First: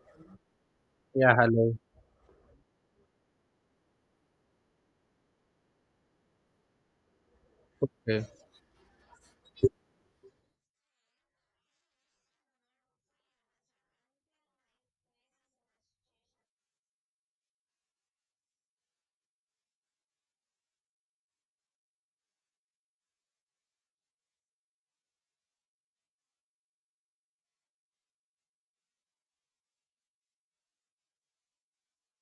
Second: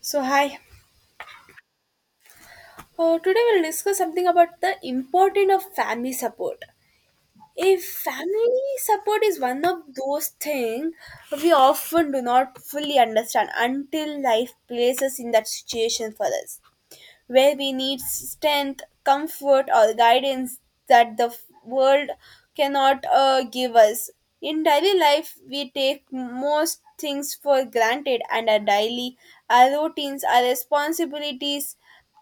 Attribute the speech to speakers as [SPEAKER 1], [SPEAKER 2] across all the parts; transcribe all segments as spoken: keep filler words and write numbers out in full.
[SPEAKER 1] So, hi.
[SPEAKER 2] Yeah, hello.
[SPEAKER 1] Uh, today we'll discuss something about the importance of family support. A
[SPEAKER 2] Okay.
[SPEAKER 1] family support is one of those things we often do not fully understand until life places in that situation for us, where we need strength, comfort, or guidance that the f- world cannot uh, give us. In daily life, we take most things for granted, and our daily, our routines, our responsibilities,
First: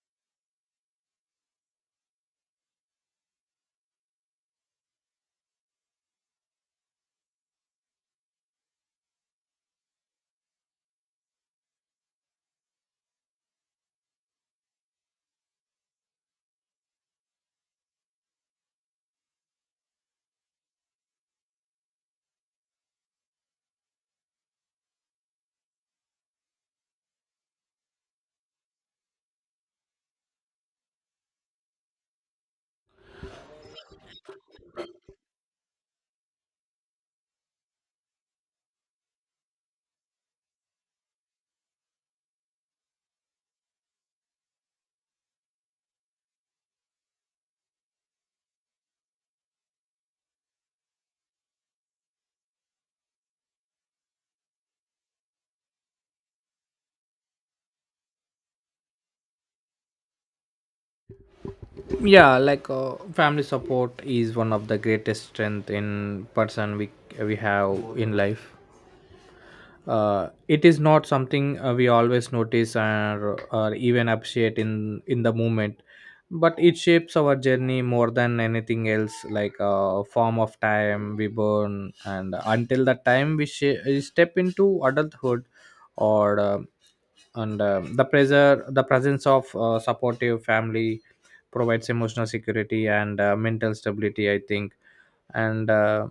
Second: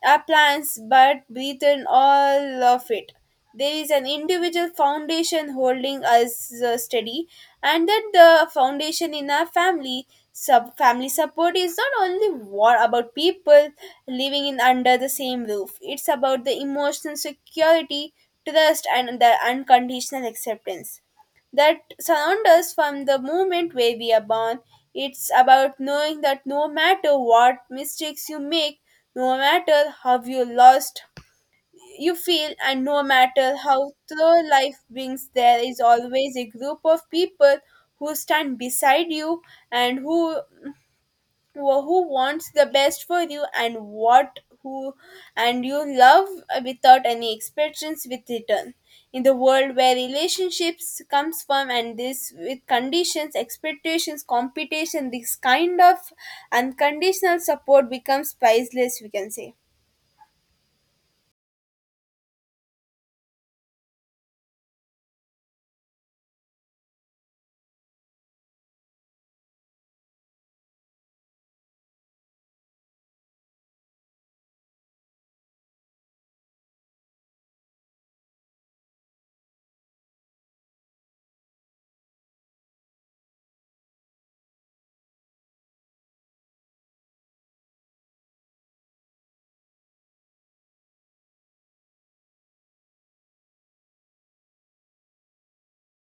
[SPEAKER 1] our plans, but breathe in all of it there is an individual foundation holding us uh, steady, and that the foundation in our family sub family support is not only war about people living in under the same roof. It's about the emotional security, trust and the unconditional acceptance that surround us from the moment where we are born. It's about knowing that no matter what mistakes you make, no matter how you lost, you feel and no matter how through life brings there is always a group of people who stand beside you and who who who wants the best for you and what who and you love without any expectations with return in the world where relationships comes from and this with conditions expectations competition this kind of unconditional support becomes priceless, we can say.
[SPEAKER 2] yeah like uh, Family support is one of the greatest strength in person we we have in life. Uh, it is not something uh, we always notice or, or even appreciate in in the moment, but it shapes our journey more than anything else, like a form of time we burn and until the time we sh- step into adulthood or uh, and uh, the pressure, the presence of uh, supportive family provides emotional security and uh, mental stability, I think. And uh,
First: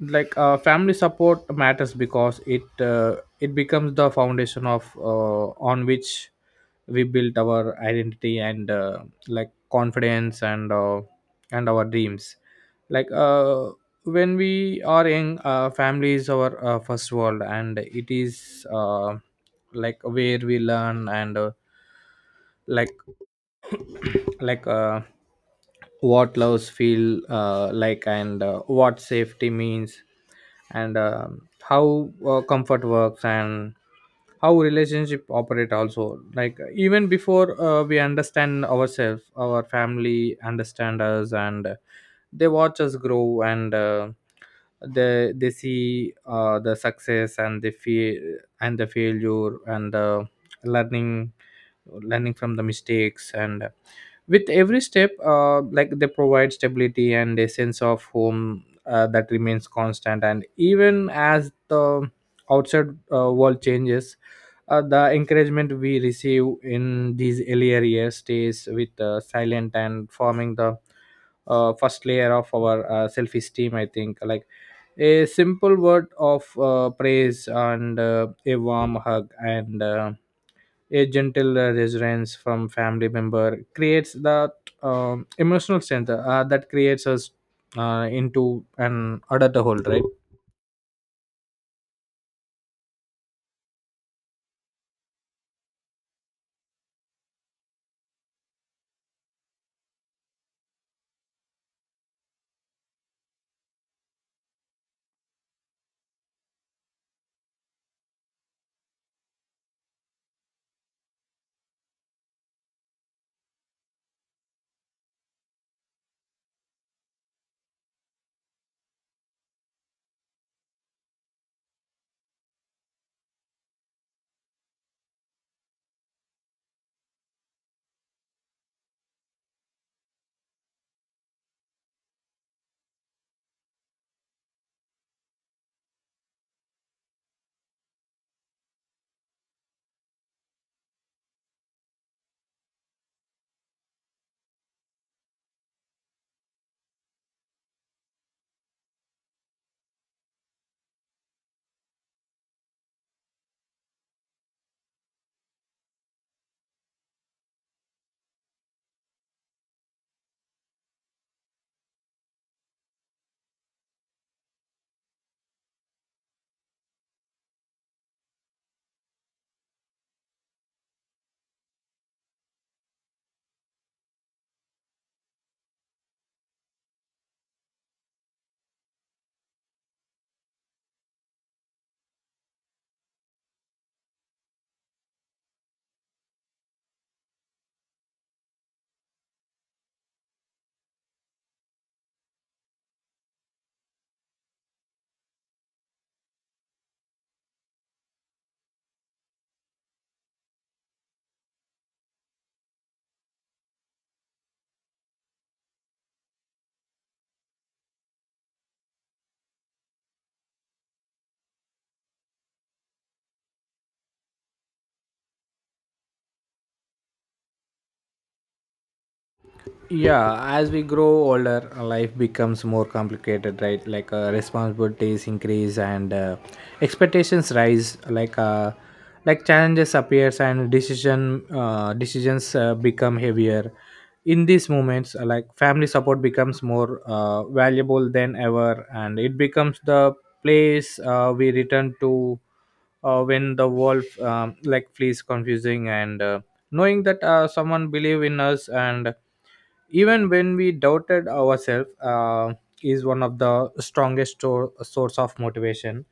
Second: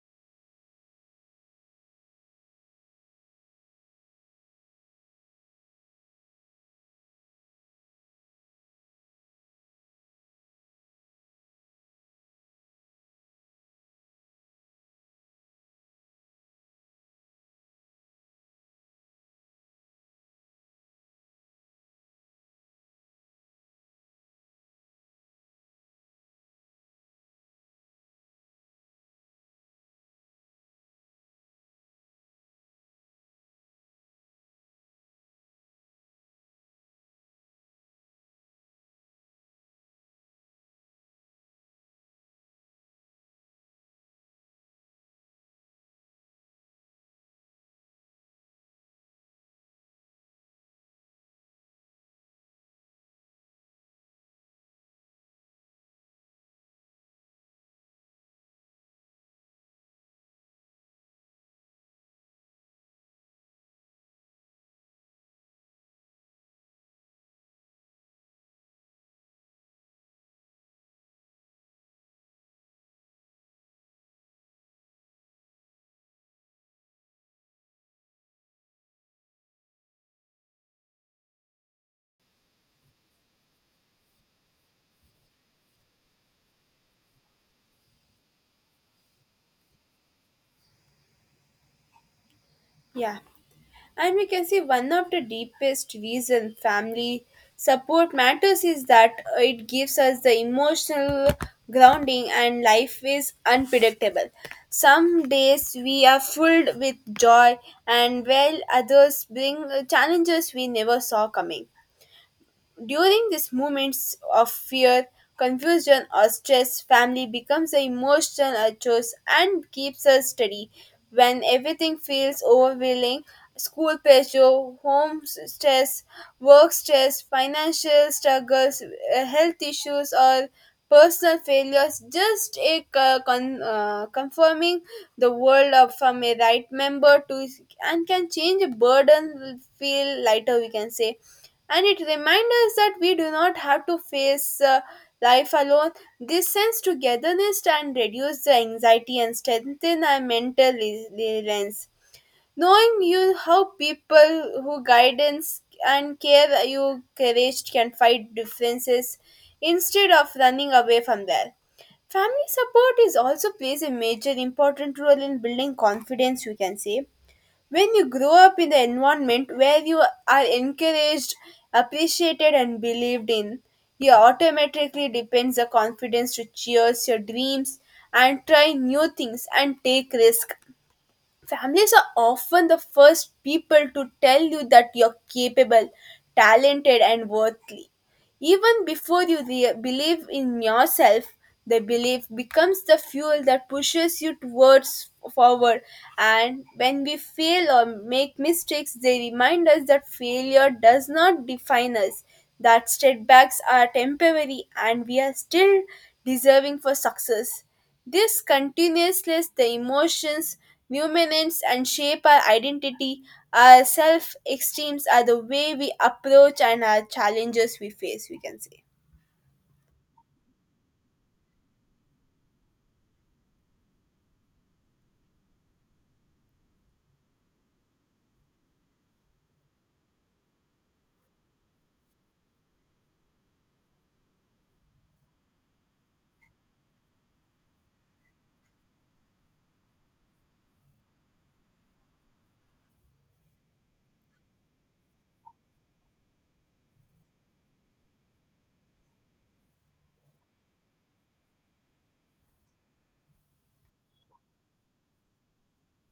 [SPEAKER 2] like uh, Family support matters because it uh, it becomes the foundation of, uh, on which we build our identity, and uh, like confidence, and uh, and our dreams. like uh, when we are young, uh, family is our uh, first world, and it is, uh, like where we learn, and uh, like like uh, what loves feel uh, like, and uh, what safety means, and um how uh, comfort works, and how relationship operate also. Like, even before uh, we understand ourselves, our family understand us, and they watch us grow, and uh, they they see uh, the success and the fear and the failure and the learning, learning from the mistakes. And with every step, uh, like, they provide stability and a sense of home uh, that remains constant, and even as the outside uh, world changes, uh, the encouragement we receive in these earlier years stays with uh, silent and forming the uh, first layer of our uh, self-esteem, I think. Like, a simple word of uh, praise, and uh, a warm hug, and uh, a gentle uh, reassurance from family member creates that um, emotional strength uh, that creates us uh, into an adulthood, right?
[SPEAKER 1] Yeah. And we can see one of the deepest reason family support matters is that uh, it gives us the emotional grounding, and life is unpredictable. Some days we are filled with joy and while others bring uh, challenges we never saw coming. During these moments of fear, confusion, or stress, family becomes the emotional anchors and keeps us steady. When everything feels overwhelming, school pressure, home stress, work stress, financial struggles, uh, health issues, or personal failures, just a co- con- uh, confirming the world of from a right member to and can change a burden will feel lighter, we can say, and it reminds us that we do not have to face uh, life alone. This sense togetherness can reduce the anxiety and strengthen our mental re- resilience. Knowing you how people who guidance and care you courage can fight differences instead of running away from them. Family support is also plays a major important role in building confidence, we can say. When you grow up in the environment where you are encouraged, appreciated, and believed in, you automatically depends the confidence to chase your dreams and try new things and take risk. Families are often the first people to tell you that you're capable, talented, and worthy. Even before you re- believe in yourself, the belief becomes the fuel that pushes you towards forward. And when we fail or make mistakes, they remind us that failure does not define us, that setbacks are temporary, and we are still deserving for success. This continuousness, the emotions, numinance and shape our identity, our self esteems are the way we approach and our challenges we face, we can say.
[SPEAKER 2] Yeah, as we grow older, uh, life becomes more complicated, right? Like, uh, responsibilities increase and uh, expectations rise. Like uh, like challenges appears and decision uh, decisions uh, become heavier. In these moments, uh, like, family support becomes more uh, valuable than ever, and it becomes the place uh, we return to uh, when the world um, like, feels confusing. And uh, knowing that uh, someone believe in us, and even when we doubted ourselves, uh, is one of the strongest stor- source of motivation.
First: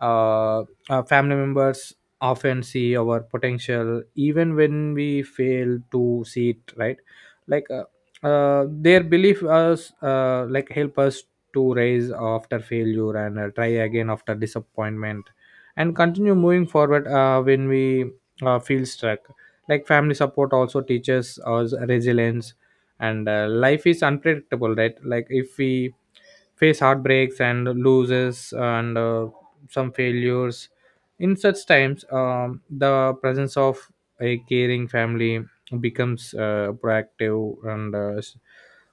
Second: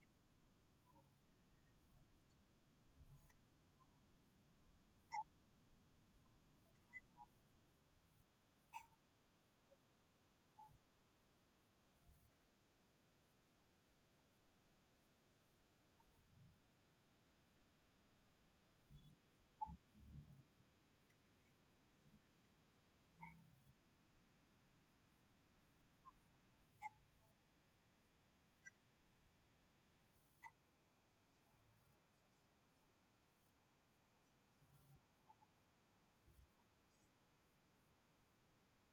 [SPEAKER 2] uh, our family members often see our potential even when we fail to see it, right? like uh, uh, their belief us, uh, like, help us to rise after failure, and uh, try again after disappointment, and continue moving forward uh, when we uh, feel stuck. Like, family support also teaches us resilience, and uh, life is unpredictable, right? Like, if we face heartbreaks and loses, and uh, some failures. In such times, um, the presence of a caring family becomes uh, proactive, and uh, s-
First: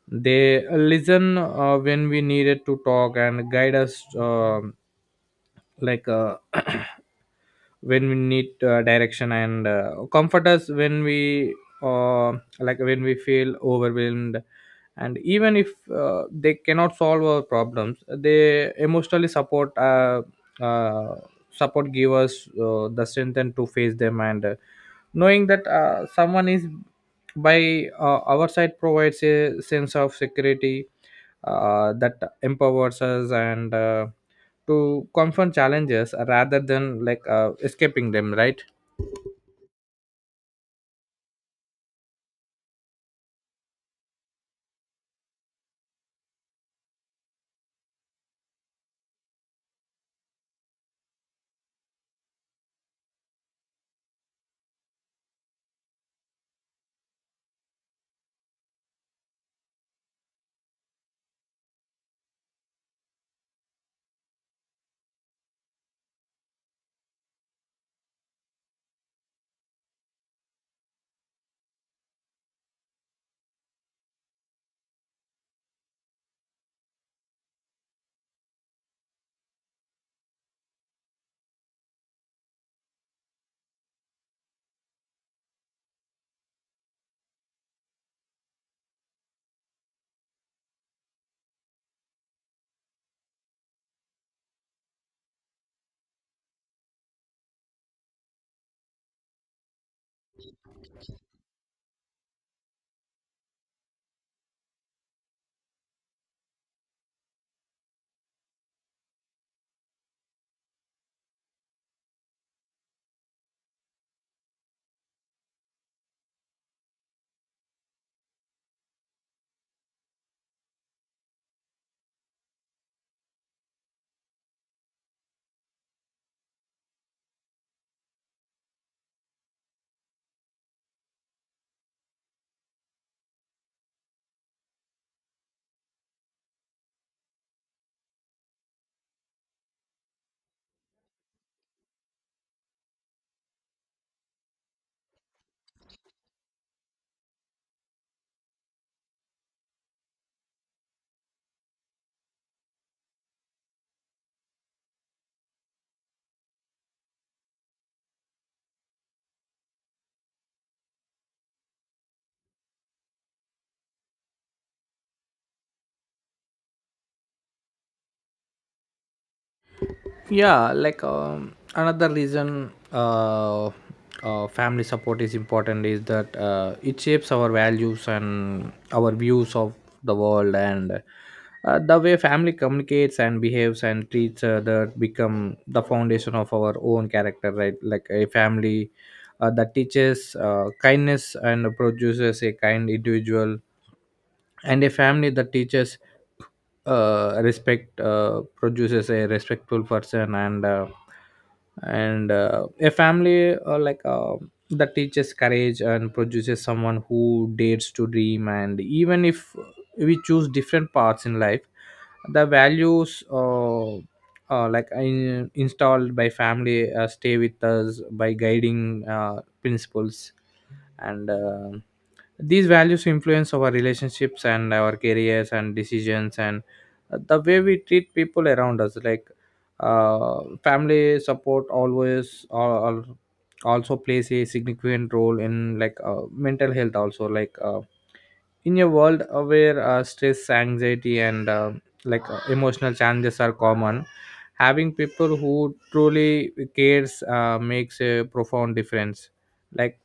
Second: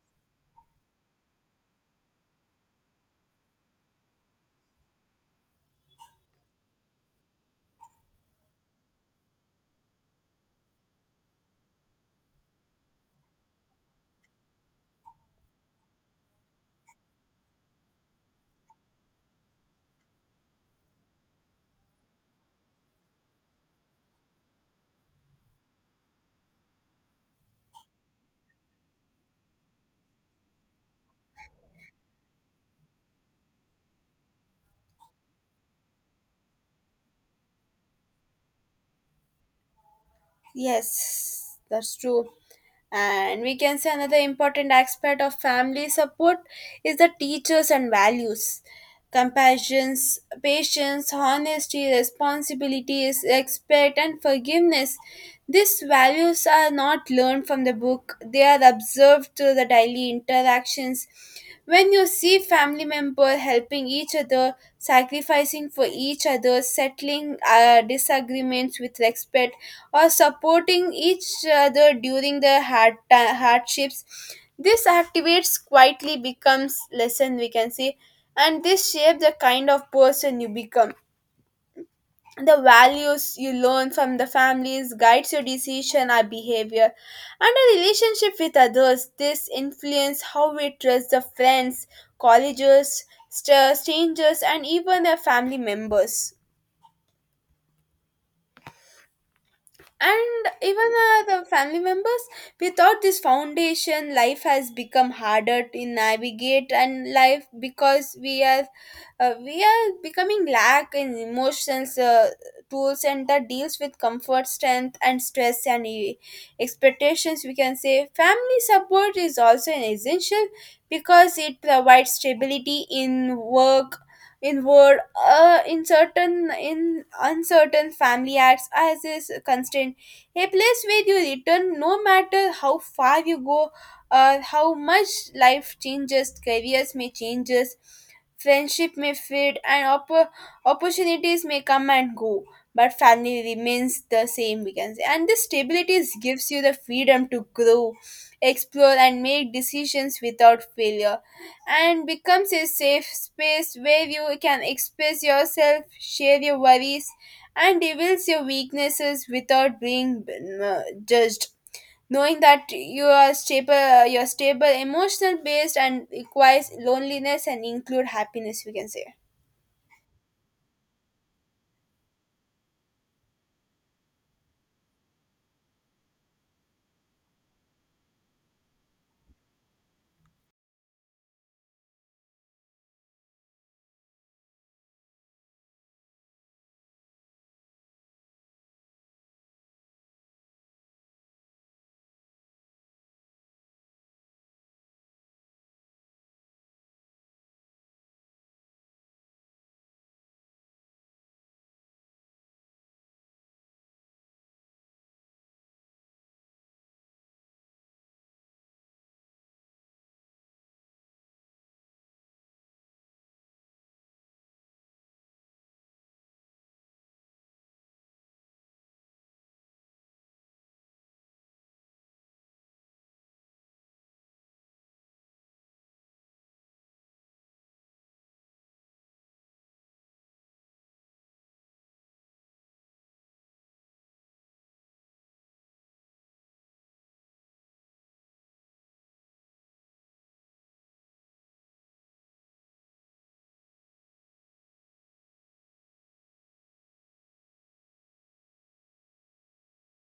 [SPEAKER 2] they listen uh, when we needed to talk, and guide us, um like uh, when we need uh, direction, and uh, comfort us when we, uh, like, when we feel overwhelmed. And even if uh, they cannot solve our problems, they emotionally support uh, uh, support, give us uh, the strength and to face them. And uh, knowing that uh, someone is by uh, our side provides a sense of security uh, that empowers us, and uh, to confront challenges rather than, like, uh, escaping them, right?
[SPEAKER 1] Yes, that's true. And we can say another important aspect of family support is the teachers and values, compassion, patience, honesty, responsibilities, respect and forgiveness. These values are not learned from the book, they are observed through the daily interactions when you see family member helping each other, sacrificing for each other, settling uh, disagreements with respect, or supporting each other during the hard ti- hardships. This activates quietly becomes lesson, we can say, and this shape the kind of person you become. The values you learn from the families guides your decision or behavior and a relationship with others. This influence how we trust the friends, colleagues, st- strangers and even the family members, and even uh, the family members. Without this foundation life has become harder to navigate and life because we are uh, we are becoming lack in emotions uh, tools and that deals with comfort strength and stress and e- expectations, we can say. Family support is also an essential because it provides stability in work inward, uh, in certain in uncertain family acts as is constrained, a place where you return no matter how far you go, uh, how much life changes. Careers may changes, friendship may fade and opp- opportunities may come and go, but family remains the same, we can say, and this stability gives you the freedom to grow, explore and make decisions without failure, and becomes a safe space where you can express yourself, share your worries, and reveal your weaknesses without being uh, judged. Knowing that you are stable, you're stable, emotional based, and requires loneliness and include happiness, we can say.
[SPEAKER 2] Yeah like um, another reason uh, uh, family support is important is that uh, it shapes our values and our views of the world. And uh, the way family communicates and behaves and treats other become the foundation of our own character, right? Like, a family uh, that teaches uh, kindness and produces a kind individual, and a family that teaches uh, respect uh, produces a respectful person, and uh, and uh, a family, uh, like uh, that teaches courage and produces someone who dares to dream. And even if we choose different paths in life, the values, uh, uh, like in, installed by family uh, stay with us by guiding uh, principles. And uh, these values influence our relationships and our careers and decisions, and uh, the way we treat people around us. Like uh, family support always al- al- also plays a significant role in, like uh, mental health also. Like uh, in a world uh, where uh, stress, anxiety, and uh, like uh, emotional challenges are common, having people who truly cares uh, makes a profound difference. like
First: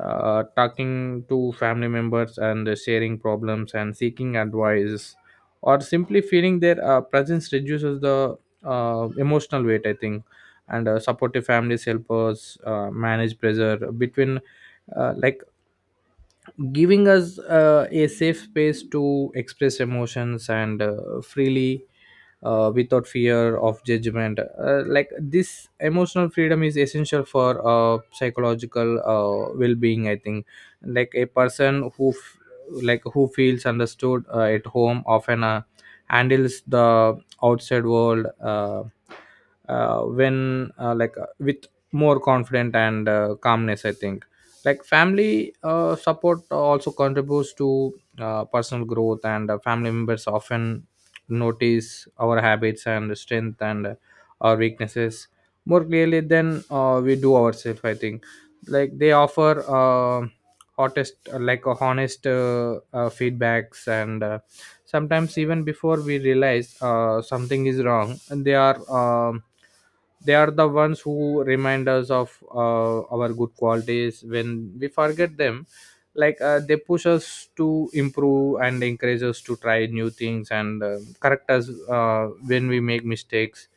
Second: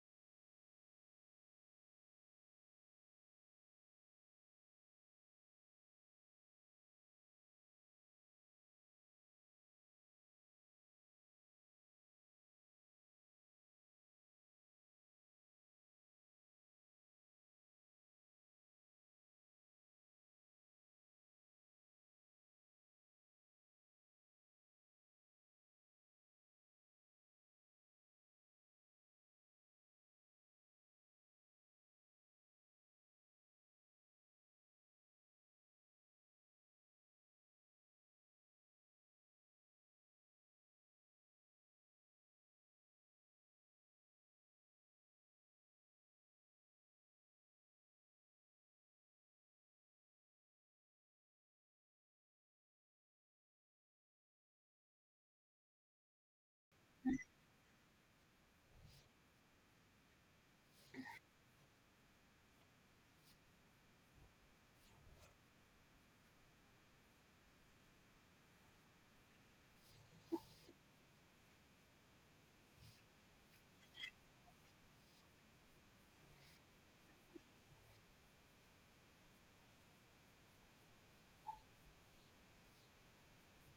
[SPEAKER 2] uh, Talking to family members, and sharing problems, and seeking advice, or simply feeling their uh, presence reduces the uh, emotional weight, I think. And uh, supportive families help us uh, manage pressure between, uh, like giving us uh, a safe space to express emotions, and uh, freely, uh, without fear of judgment. Uh, like, this emotional freedom is essential for uh, psychological uh, well-being, I think. Like, a person who f- like who feels understood uh, at home often uh, handles the outside world, uh, uh, when uh, like uh, with more confident and uh, calmness, I think. Like, family uh, support also contributes to uh, personal growth, and uh, family members often notice our habits and strength, and uh, our weaknesses more clearly than uh, we do ourselves, I think. Like, they offer, uh, hottest uh, like a honest, uh, uh, feedbacks. And uh, sometimes even before we realize uh, something is wrong, and they are um, they are the ones who remind us of uh, our good qualities when we forget them. Like, uh, they push us to improve and encourage us to try new things, and uh, correct us uh, when we make mistakes.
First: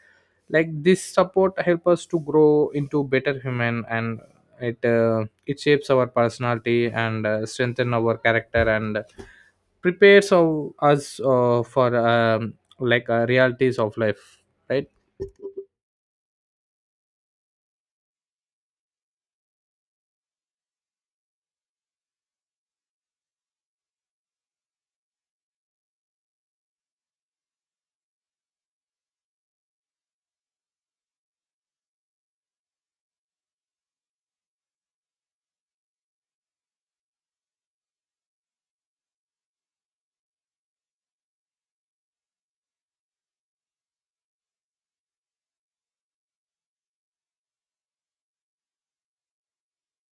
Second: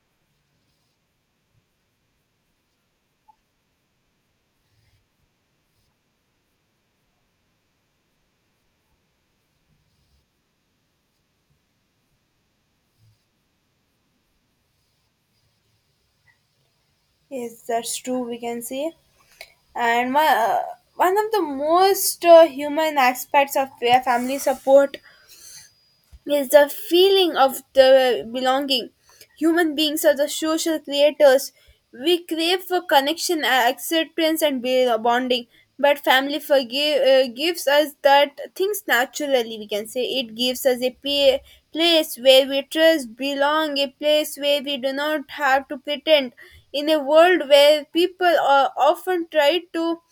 [SPEAKER 2] Like, this support help us to grow into better human, and it uh, it shapes our personality, and uh, strengthen our character, and prepares of us uh, for um, like uh, realities of life, right?
[SPEAKER 1] Yes, that's true, we can say. And one, uh, one of the most uh, human aspects of fa- family support is the feeling of the belonging. Human beings are the social creators. We crave for connection, a- acceptance, and be- bonding. But family forgive, uh, gives us that things naturally, we can say. It gives us a pa- place where we trust, belong, a place where we do not have to pretend. In a world where people are often try to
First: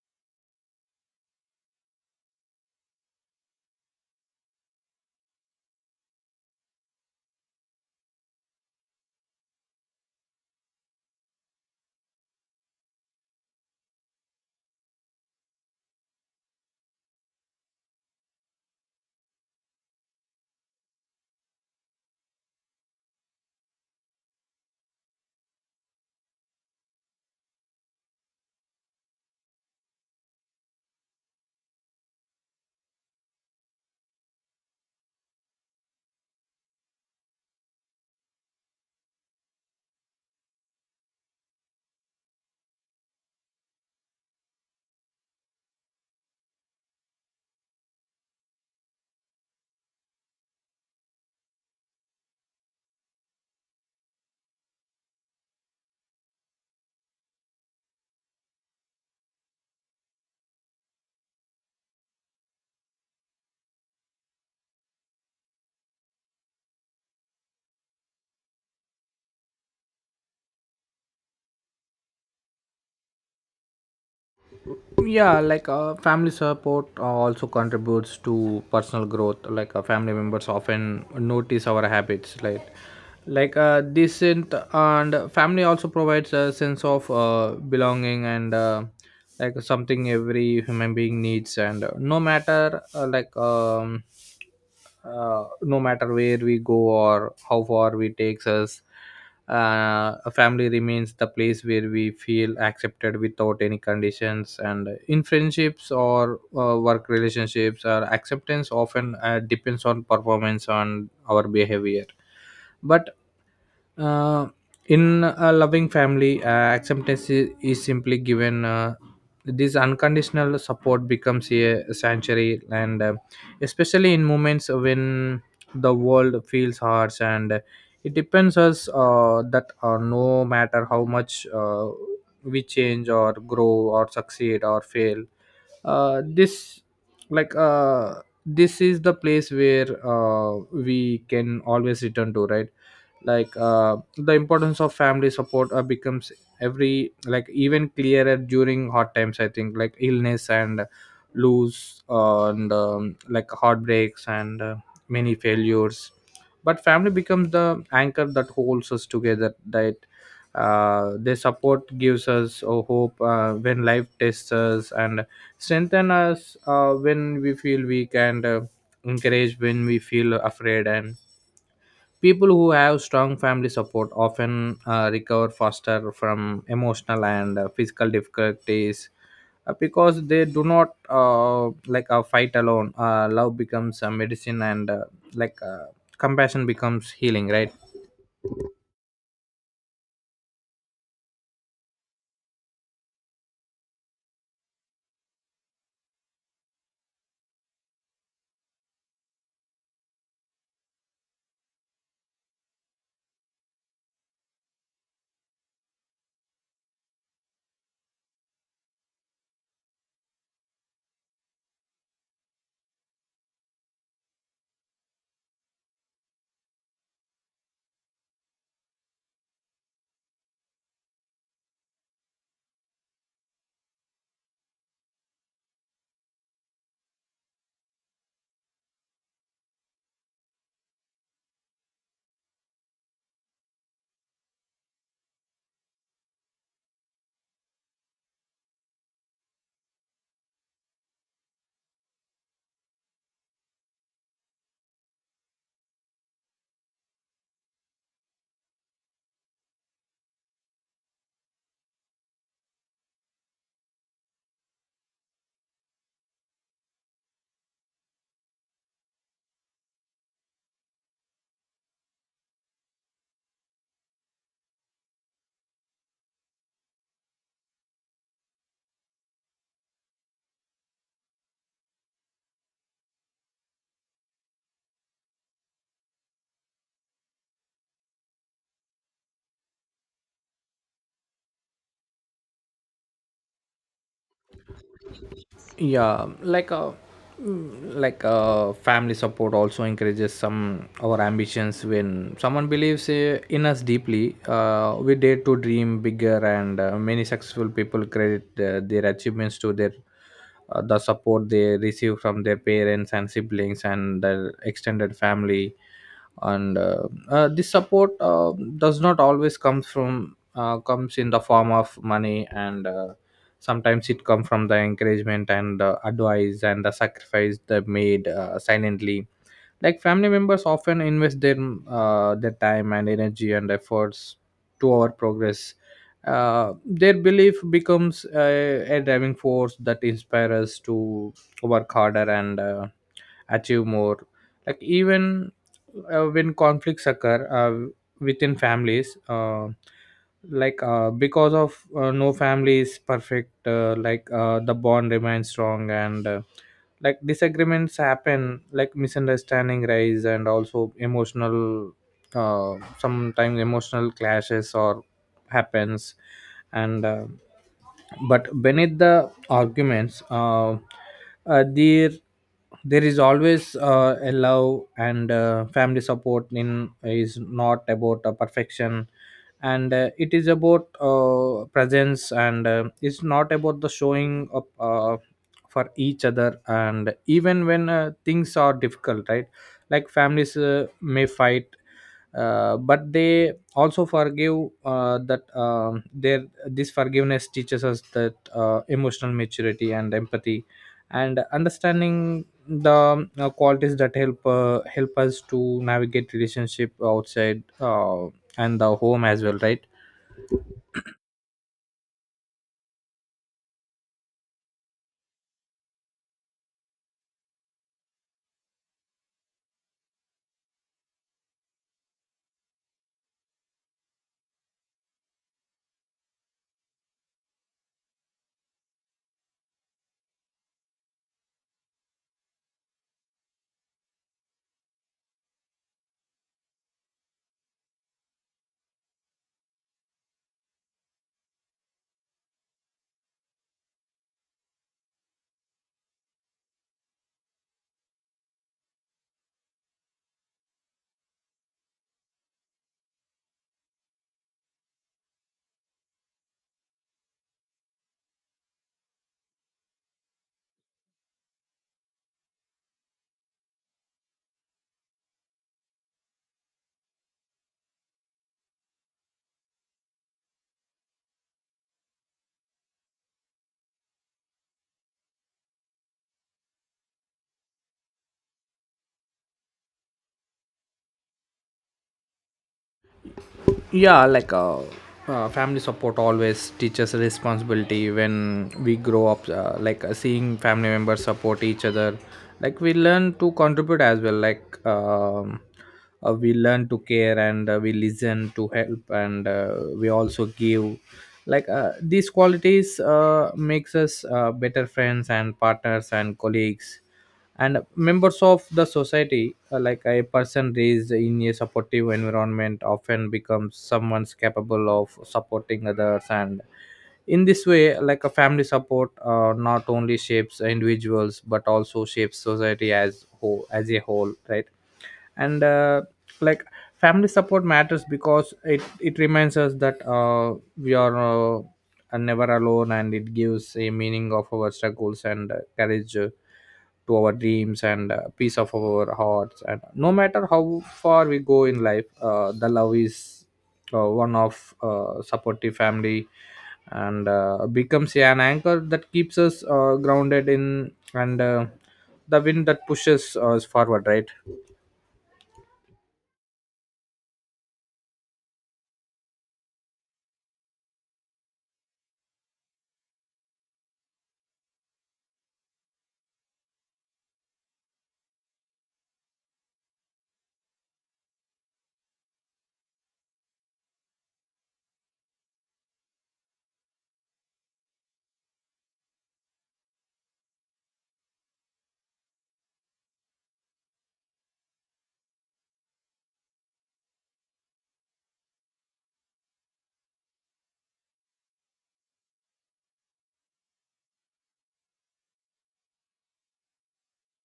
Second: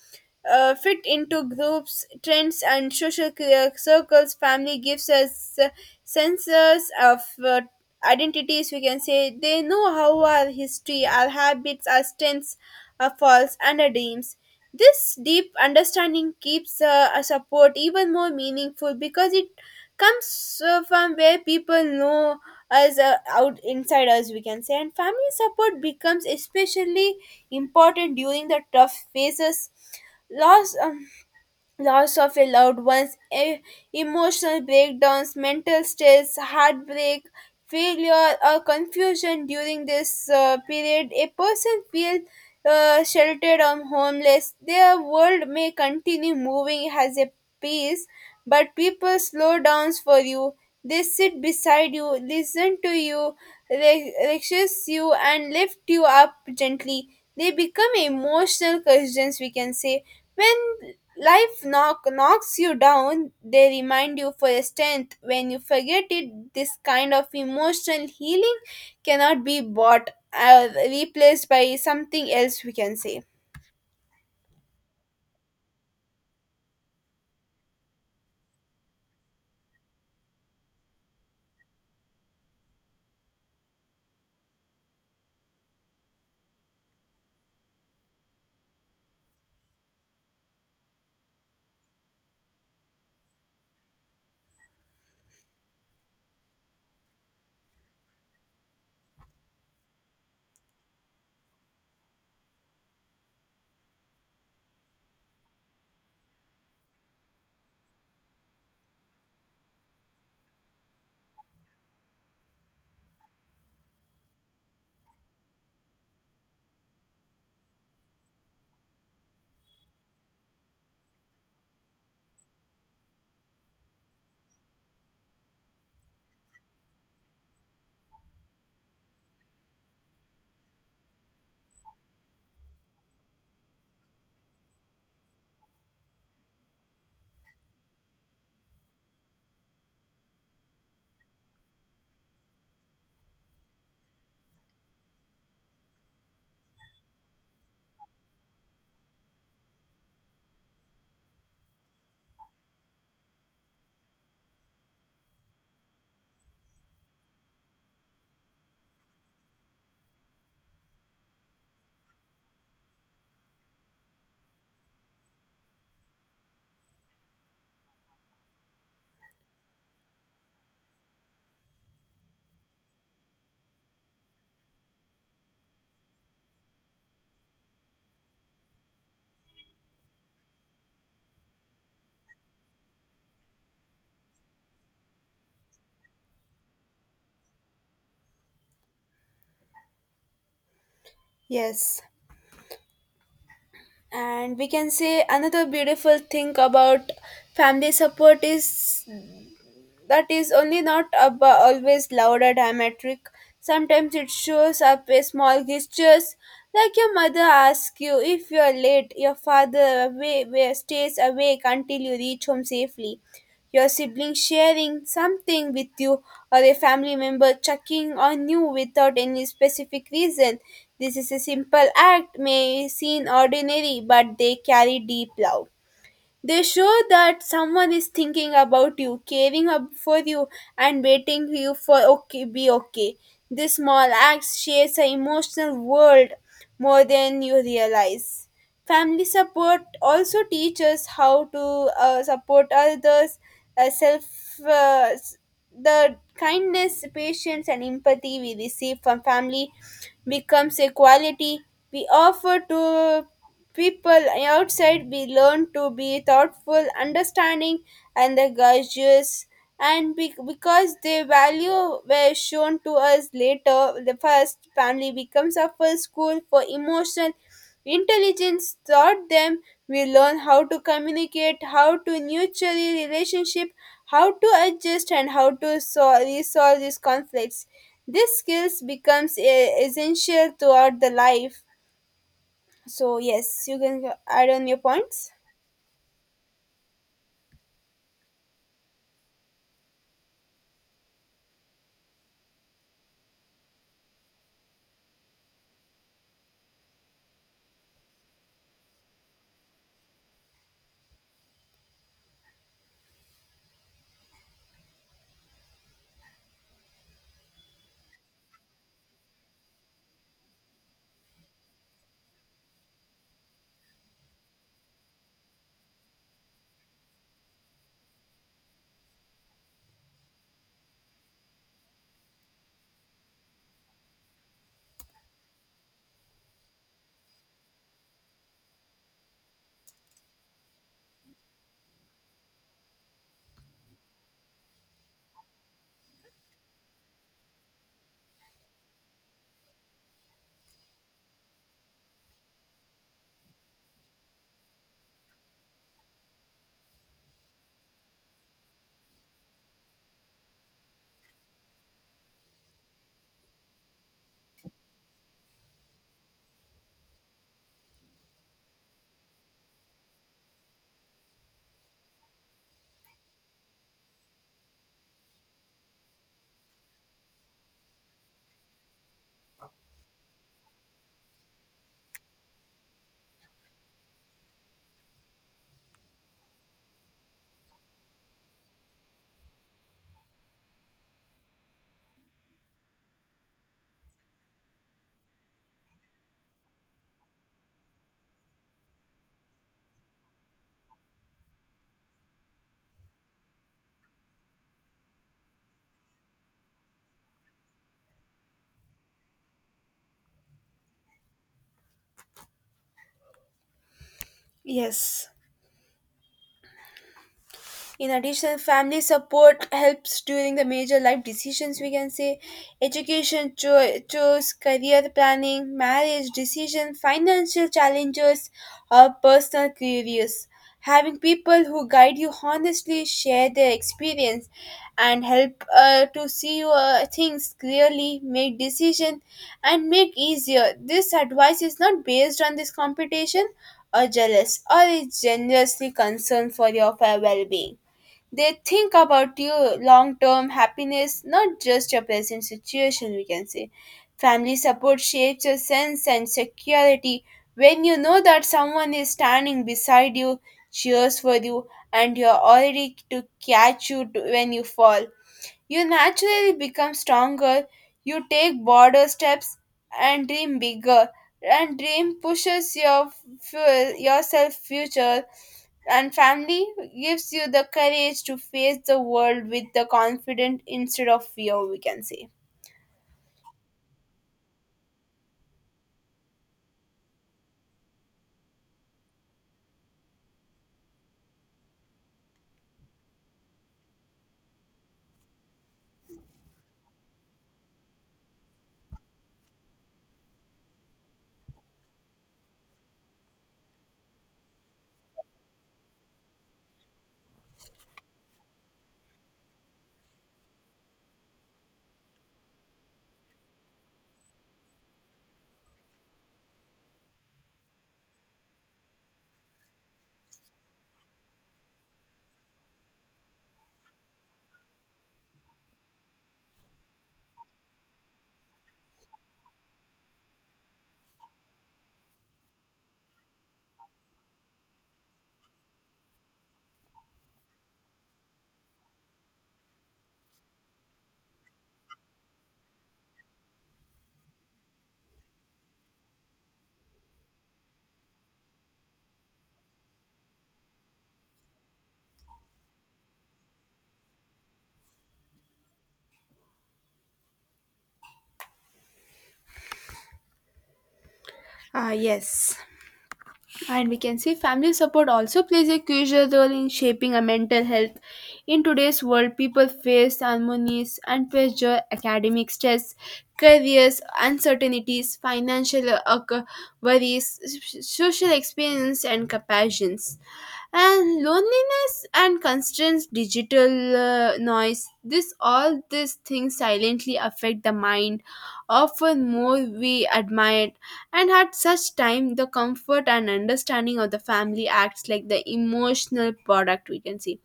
[SPEAKER 1] uh, fit into groups, trends, and social cir- circles. Family gives us uh, senses of uh, identities, we can say. They know how our history, our habits, our strengths, our faults, and our dreams. This deep understanding keeps uh, a support even more meaningful because it comes uh, from where people know us uh, out inside us, we can say, and family support becomes especially important during the tough phases. Loss, um, loss of a loved one's e- emotional breakdowns, mental stress, heartbreak, failure, or confusion during this uh, period. A person feels uh, sheltered or homeless. Their world may continue moving as a piece, but people slow down for you. They sit beside you, listen to you, re- reassure you, and lift you up gently. They become emotional cushions, we can say, when life knock, knocks you down, they remind you for your strength. When you forget it, this kind of emotional healing cannot be bought, or replaced by something else, we can say.
[SPEAKER 2] yeah like uh, Family support uh, also contributes to personal growth. Like, uh, family members often notice our habits. Like like uh, decent and family also provides a sense of uh, belonging, and uh, like, something every human being needs. And uh, no matter uh, like um, uh, no matter where we go or how far we takes us, uh, a family remains the place where we feel accepted without any conditions. And in friendships or uh, work relationships, our acceptance often uh, depends on performance, on our behavior. But uh, in a loving family, uh, acceptance is, is simply given. Uh, this unconditional support becomes a sanctuary, and uh, especially in moments when the world feels harsh, and it depends us uh, that, uh, no matter how much uh, we change or grow or succeed or fail, uh, this like uh, this is the place where uh, we can always return to, right? Like, uh, the importance of family support uh, becomes every like even clearer during hard times, I think. Like, illness, and lose, uh, and um, like, heartbreaks, and uh, many failures. But family becomes the anchor that holds us together, that uh, their support gives us a hope uh, when life tests us, and strengthen us uh, when we feel weak, and uh, encourage when we feel afraid. And people who have strong family support often uh, recover faster from emotional and uh, physical difficulties, uh, because they do not, uh, like uh, fight alone. Uh, love becomes a medicine, and uh, like uh, compassion becomes healing, right?
[SPEAKER 1] Yes. And we can say another beautiful thing about family support is that is only not ab- always loud or dramatic. Sometimes it shows up as small gestures, like your mother asks you if you are late, your father away, wa- stays awake until you reach home safely, your sibling sharing something with you, or a family member checking on you without any specific reason. This is a simple act, may seem ordinary, but they carry deep love. They show that someone is thinking about you, caring up for you, and waiting for you for okay be okay. This small act shapes an emotional world more than you realize. Family support also teaches how to uh, support others, uh, self uh, s- the kindness, patience, and empathy we receive from family becomes a quality we offer to people outside be learn to be thoughtful, understanding, and the gracious, and be- because their value were shown to us later, the first family becomes our first school for emotional intelligence. Taught them, we learn how to communicate, how to nurture a relationship, how to adjust, and how to sol- resolve these conflicts. These skills becomes e- essential throughout the life. So yes, you can add on your points.
[SPEAKER 2] yeah like a like a Family support also encourages some our ambitions. When someone believes uh, in us deeply, uh, we dare to dream bigger. And uh, many successful people credit uh, their achievements to their, uh, the support they receive from their parents and siblings and their extended family. And uh, uh, This support uh, does not always comes from uh, comes in the form of money. And uh, sometimes it comes from the encouragement, and uh, advice, and the sacrifice they made uh, silently. Like, family members often invest their uh, their time and energy and efforts to our progress. Uh, their belief becomes uh, a driving force that inspires us to work harder, and uh, achieve more. Like, even uh, when conflicts occur uh, within families, uh, like uh, because of, uh, no family is perfect. Uh, like uh, the bond remains strong, and uh, like, disagreements happen, like misunderstanding rise, and also emotional, uh, sometimes emotional clashes or happens. And uh, but beneath the arguments, uh, uh, there there is always uh, a love. And uh, family support in is not about a perfection, and uh, it is about uh, presence, and uh, it's not about the showing up, uh, for each other and even when uh, things are difficult, right? Like, families uh, may fight, uh, but they also forgive, uh, that um, there this forgiveness teaches us that uh, emotional maturity and empathy and understanding the uh, qualities that help uh, help us to navigate relationship outside, uh, and the home as well, right?
[SPEAKER 1] Yes. In addition, family support helps during the major life decisions, we can say, education, cho- choice, career planning, marriage decision, financial challenges, or personal queries. Having people who guide you honestly, share their experience, and help uh, to see uh, things clearly, make decision, and make easier. This advice is not based on this competition or jealous or is generously concerned for your well being. They think about your long term happiness, not just your present situation, we can say. Family support shapes your sense and security. When you know that someone is standing beside you, cheers for you, and you're already to catch you to- when you fall, you naturally become stronger. You take bolder steps and dream bigger. And dream pushes your fu- yourself future and family gives you the courage to face the world with the confidence instead of fear, we can say.
[SPEAKER 2] yeah like uh, uh, Family support always teaches responsibility. When we grow up, uh, like, uh, Seeing family members support each other, like we learn to contribute as well. Like um, uh, we learn to care, and uh, we listen to help, and uh, we also give. Like uh, these qualities uh, makes us uh, better friends and partners and colleagues and members of the society. Uh, like a person raised in a supportive environment often becomes someone's capable of supporting others, and in this way, like a family support uh, not only shapes individuals but also shapes society as whole as a whole, right? and uh, like Family support matters because it it reminds us that uh, we are uh, never alone, and it gives a meaning of our struggles, and uh, courage to our dreams, and uh, peace of our hearts. And no matter how far we go in life, uh, the love is uh, one of uh, supportive family, and uh, becomes an anchor that keeps us uh, grounded in, and uh, the wind that pushes us forward, right?
[SPEAKER 1] Ah, yes. And we can say family support also plays a crucial role in shaping a mental health. In today's world, people face harmonies and pressure, academic stress, careers, uncertainties, financial uh, c- worries, s- social experience, and comparisons. And loneliness and constraints, digital uh, noise, this all these things silently affect the mind, often more we admire, and at such time, the comfort and understanding of the family acts like the emotional product, we can see.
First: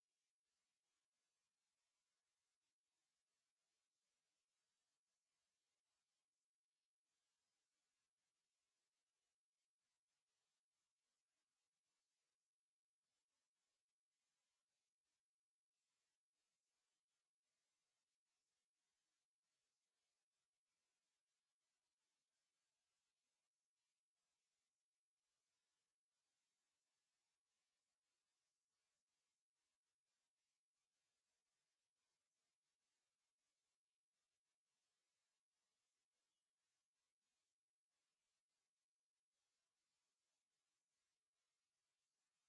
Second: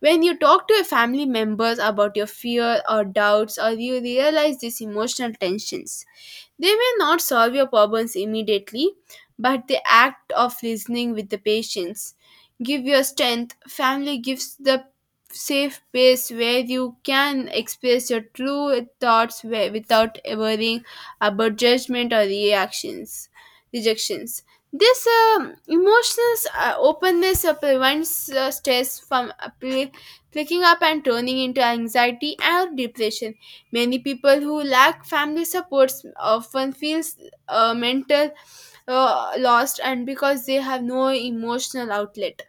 [SPEAKER 1] When you talk to your family members about your fear or doubts, or you realize these emotional tensions, they may not solve your problems immediately, but the act of listening with the patience give your strength. Family gives the safe place where you can express your true thoughts wi- without worrying about judgment or reactions, rejections. This um emotional uh, openness uh, prevents uh, stress from uh, pl- picking up and turning into anxiety and depression. Many people who lack family supports often feels uh, mental uh, lost and because they have no emotional outlet.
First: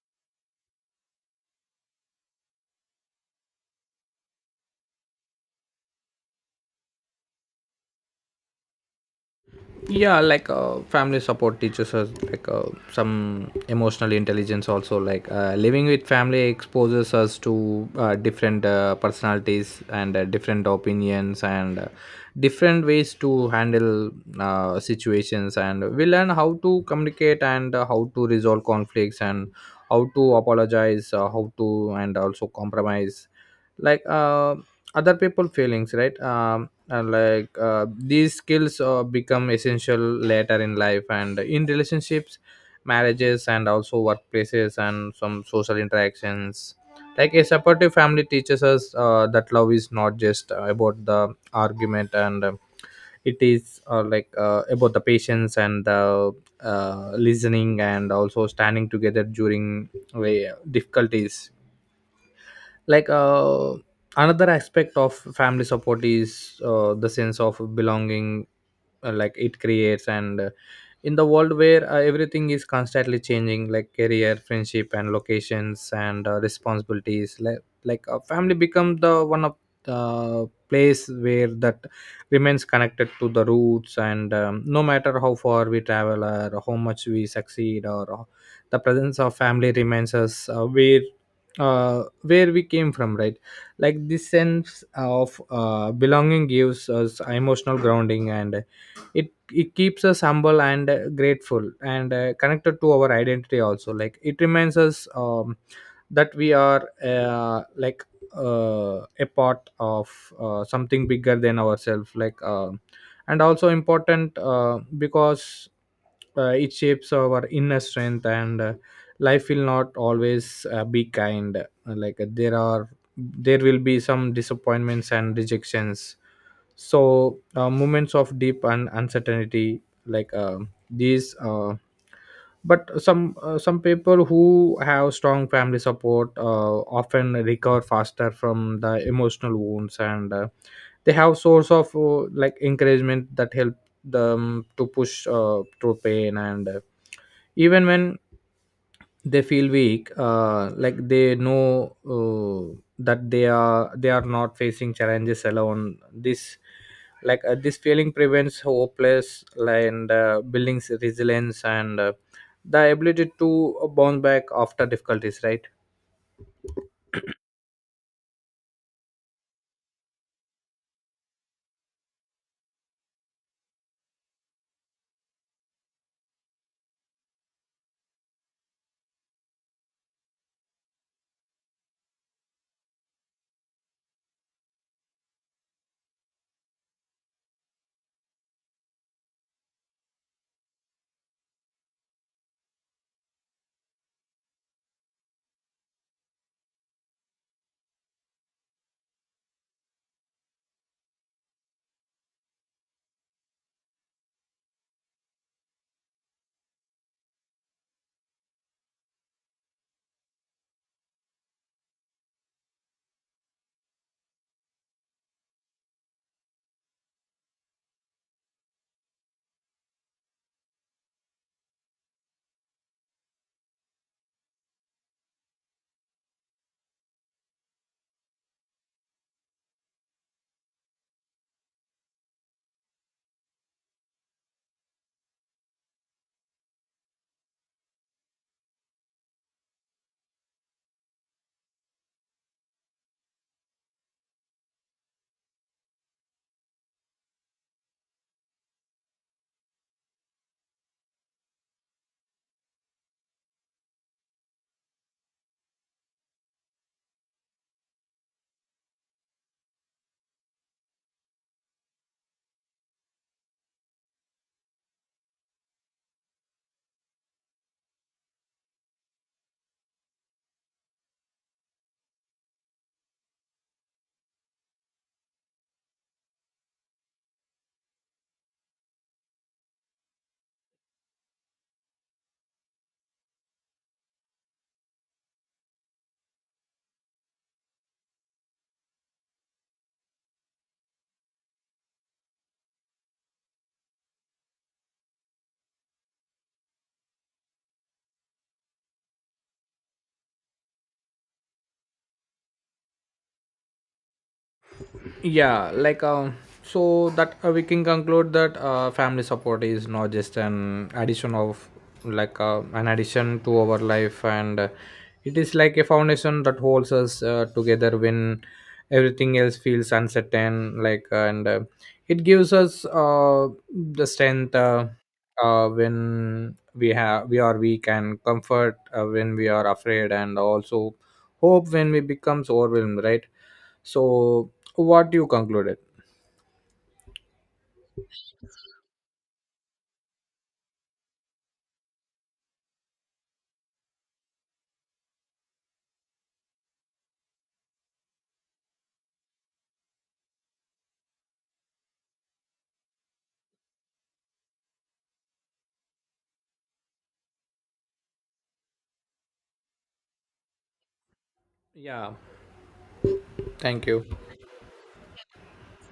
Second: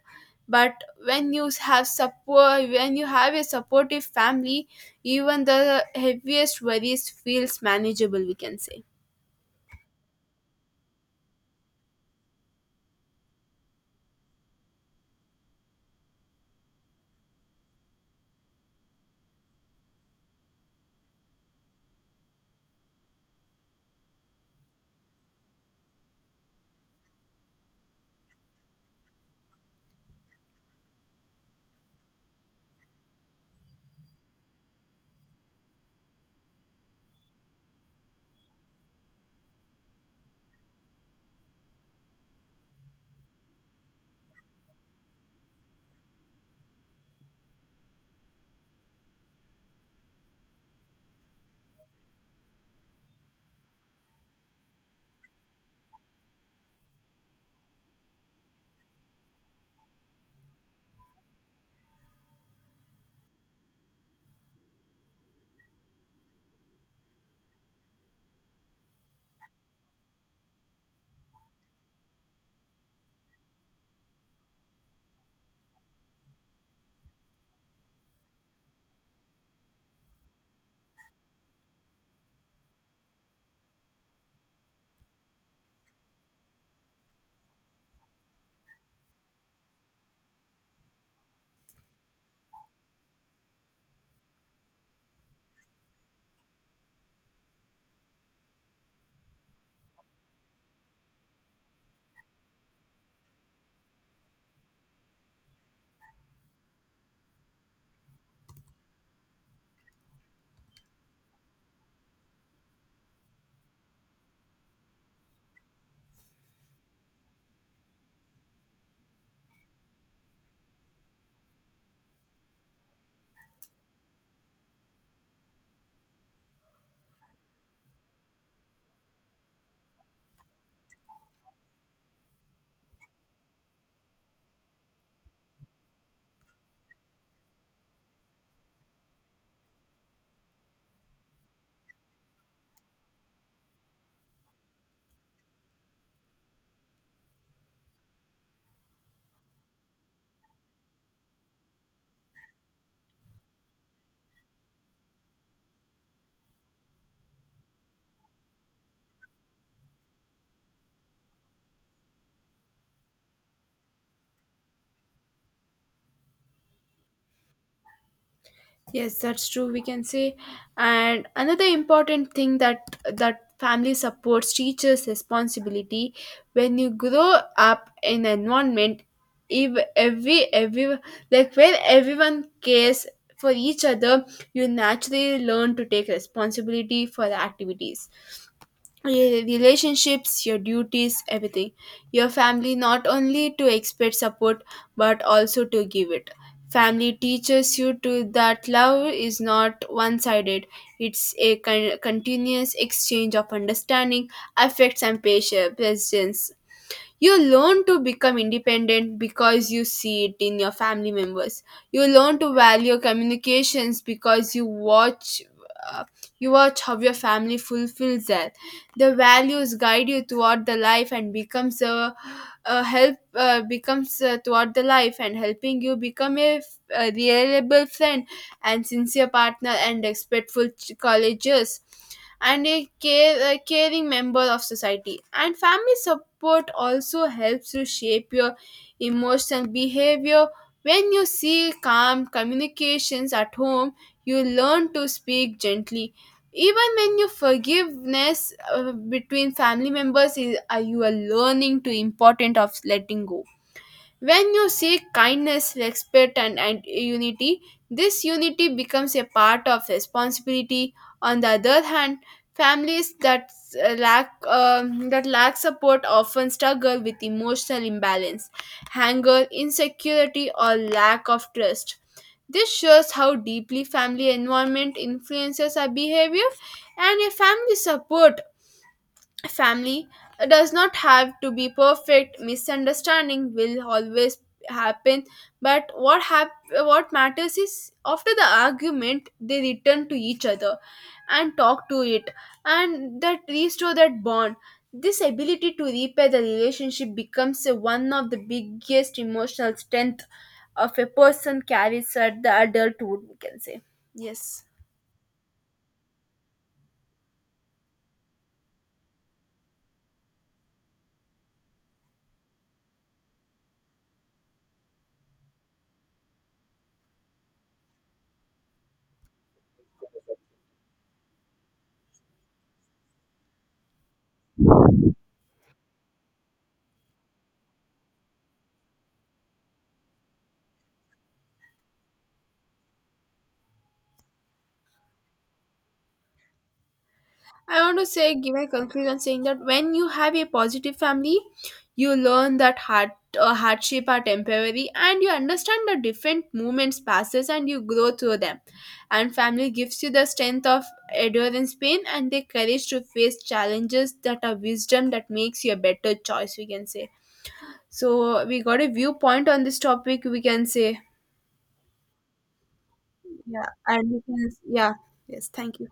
[SPEAKER 1] But when you have support, when you have a supportive family, even the heaviest worries feels manageable, we can say.
[SPEAKER 2] Yeah like uh, Family support teaches us, like uh, some emotional intelligence also. Like uh, living with family exposes us to uh, different uh, personalities, and uh, different opinions, and uh, different ways to handle uh, situations. And we learn how to communicate, and uh, how to resolve conflicts, and how to apologize, uh, how to, and also compromise, like uh, other people feelings, right? um, and like uh, These skills uh, become essential later in life, and in relationships, marriages, and also workplaces, and some social interactions. Like a supportive family teaches us uh, that love is not just uh, about the argument, and um it is, uh, like uh, about the patience and the uh, listening, and also standing together during uh, difficulties. Like uh, another aspect of family support is uh, the sense of belonging uh, like it creates, and uh, in the world where uh, everything is constantly changing, like career, friendship, and locations, and uh, responsibilities. Like, like a family becomes the one of the place where that remains connected to the roots. And um, No matter how far we travel, or how much we succeed, or uh, the presence of family reminds us uh, where uh, where we came from, right? Like this sense of uh, belonging gives us emotional grounding, and it it keeps us humble, and uh, grateful, and uh, connected to our identity also. Like it reminds us um, that we are, uh, like uh, a part of uh, something bigger than ourselves. Like uh, and also important, uh, because uh, it shapes our inner strength, and uh, life will not always uh, be kind. Uh, like uh, there are there will be some disappointments and rejections, so uh, moments of deep and uncertainty. Like um these uh, but some uh, Some people who have strong family support uh, often recover faster from the emotional wounds, and uh, they have source of, uh, like encouragement that help them to push uh, through pain, and uh, even when they feel weak, uh, like they know uh, that they are they are not facing challenges alone. This like uh, this feeling prevents hopeless, and uh, buildings resilience, and uh, the ability to bounce back after difficulties, right?
[SPEAKER 1] Yes, that's true, we can say, and another important thing that that family supports teachers' responsibility. When you grow up in an environment, if every every like where everyone cares for each other, you naturally learn to take responsibility for the activities, your relationships, your duties, everything. Your family not only to expect support but also to give it. Family teaches you to that love is not one-sided. It's a con- continuous exchange of understanding, affects and patience. You learn to become independent because you see it in your family members. You learn to value communications because you watch uh, you watch how your family fulfills that. The values guide you throughout the life and becomes a, a help uh, becomes uh, throughout the life and helping you become a, f- a reliable friend and sincere partner and respectful ch- colleges and a care, a caring member of society. And family support also helps to shape your emotional behavior. When you see calm communications at home, you learn to speak gently. Even when you forgiveness uh, between family members is are you are learning to important of letting go. When you seek kindness, respect, and, and unity, this unity becomes a part of responsibility. On the other hand, families that uh, lack um, that lack support often struggle with emotional imbalance, anger, insecurity, or lack of trust. This shows how deeply family environment influences our behavior, and a family support family does not have to be perfect. Misunderstanding will always happen, but what hap- what matters is after the argument they return to each other and talk to it and that restore that bond. This ability to repair the relationship becomes a- one of the biggest emotional strength of a person carries at the adulthood, we can say. Yes.
[SPEAKER 2] Yeah like um So that uh, we can conclude that uh, family support is not just an addition of, like uh, an addition to our life, and uh, it is like a foundation that holds us uh, together when everything else feels uncertain. Like uh, and uh, It gives us uh, the strength uh, uh, when we have we are weak, and comfort uh, when we are afraid, and also hope when we becomes overwhelmed, right? So, what you concluded?
[SPEAKER 1] I want to say, give a conclusion saying that when you have a positive family, you learn that hard, uh, hardship are temporary and you understand the different moments passes and you grow through them. And family gives you the strength of endurance pain and the courage to face challenges that are wisdom that makes you a better choice, we can say. So we got a viewpoint on this topic, we can say.
[SPEAKER 2] Yeah,
[SPEAKER 1] Yeah,
[SPEAKER 2] thank you.
[SPEAKER 1] and we can, yeah, yes, thank you.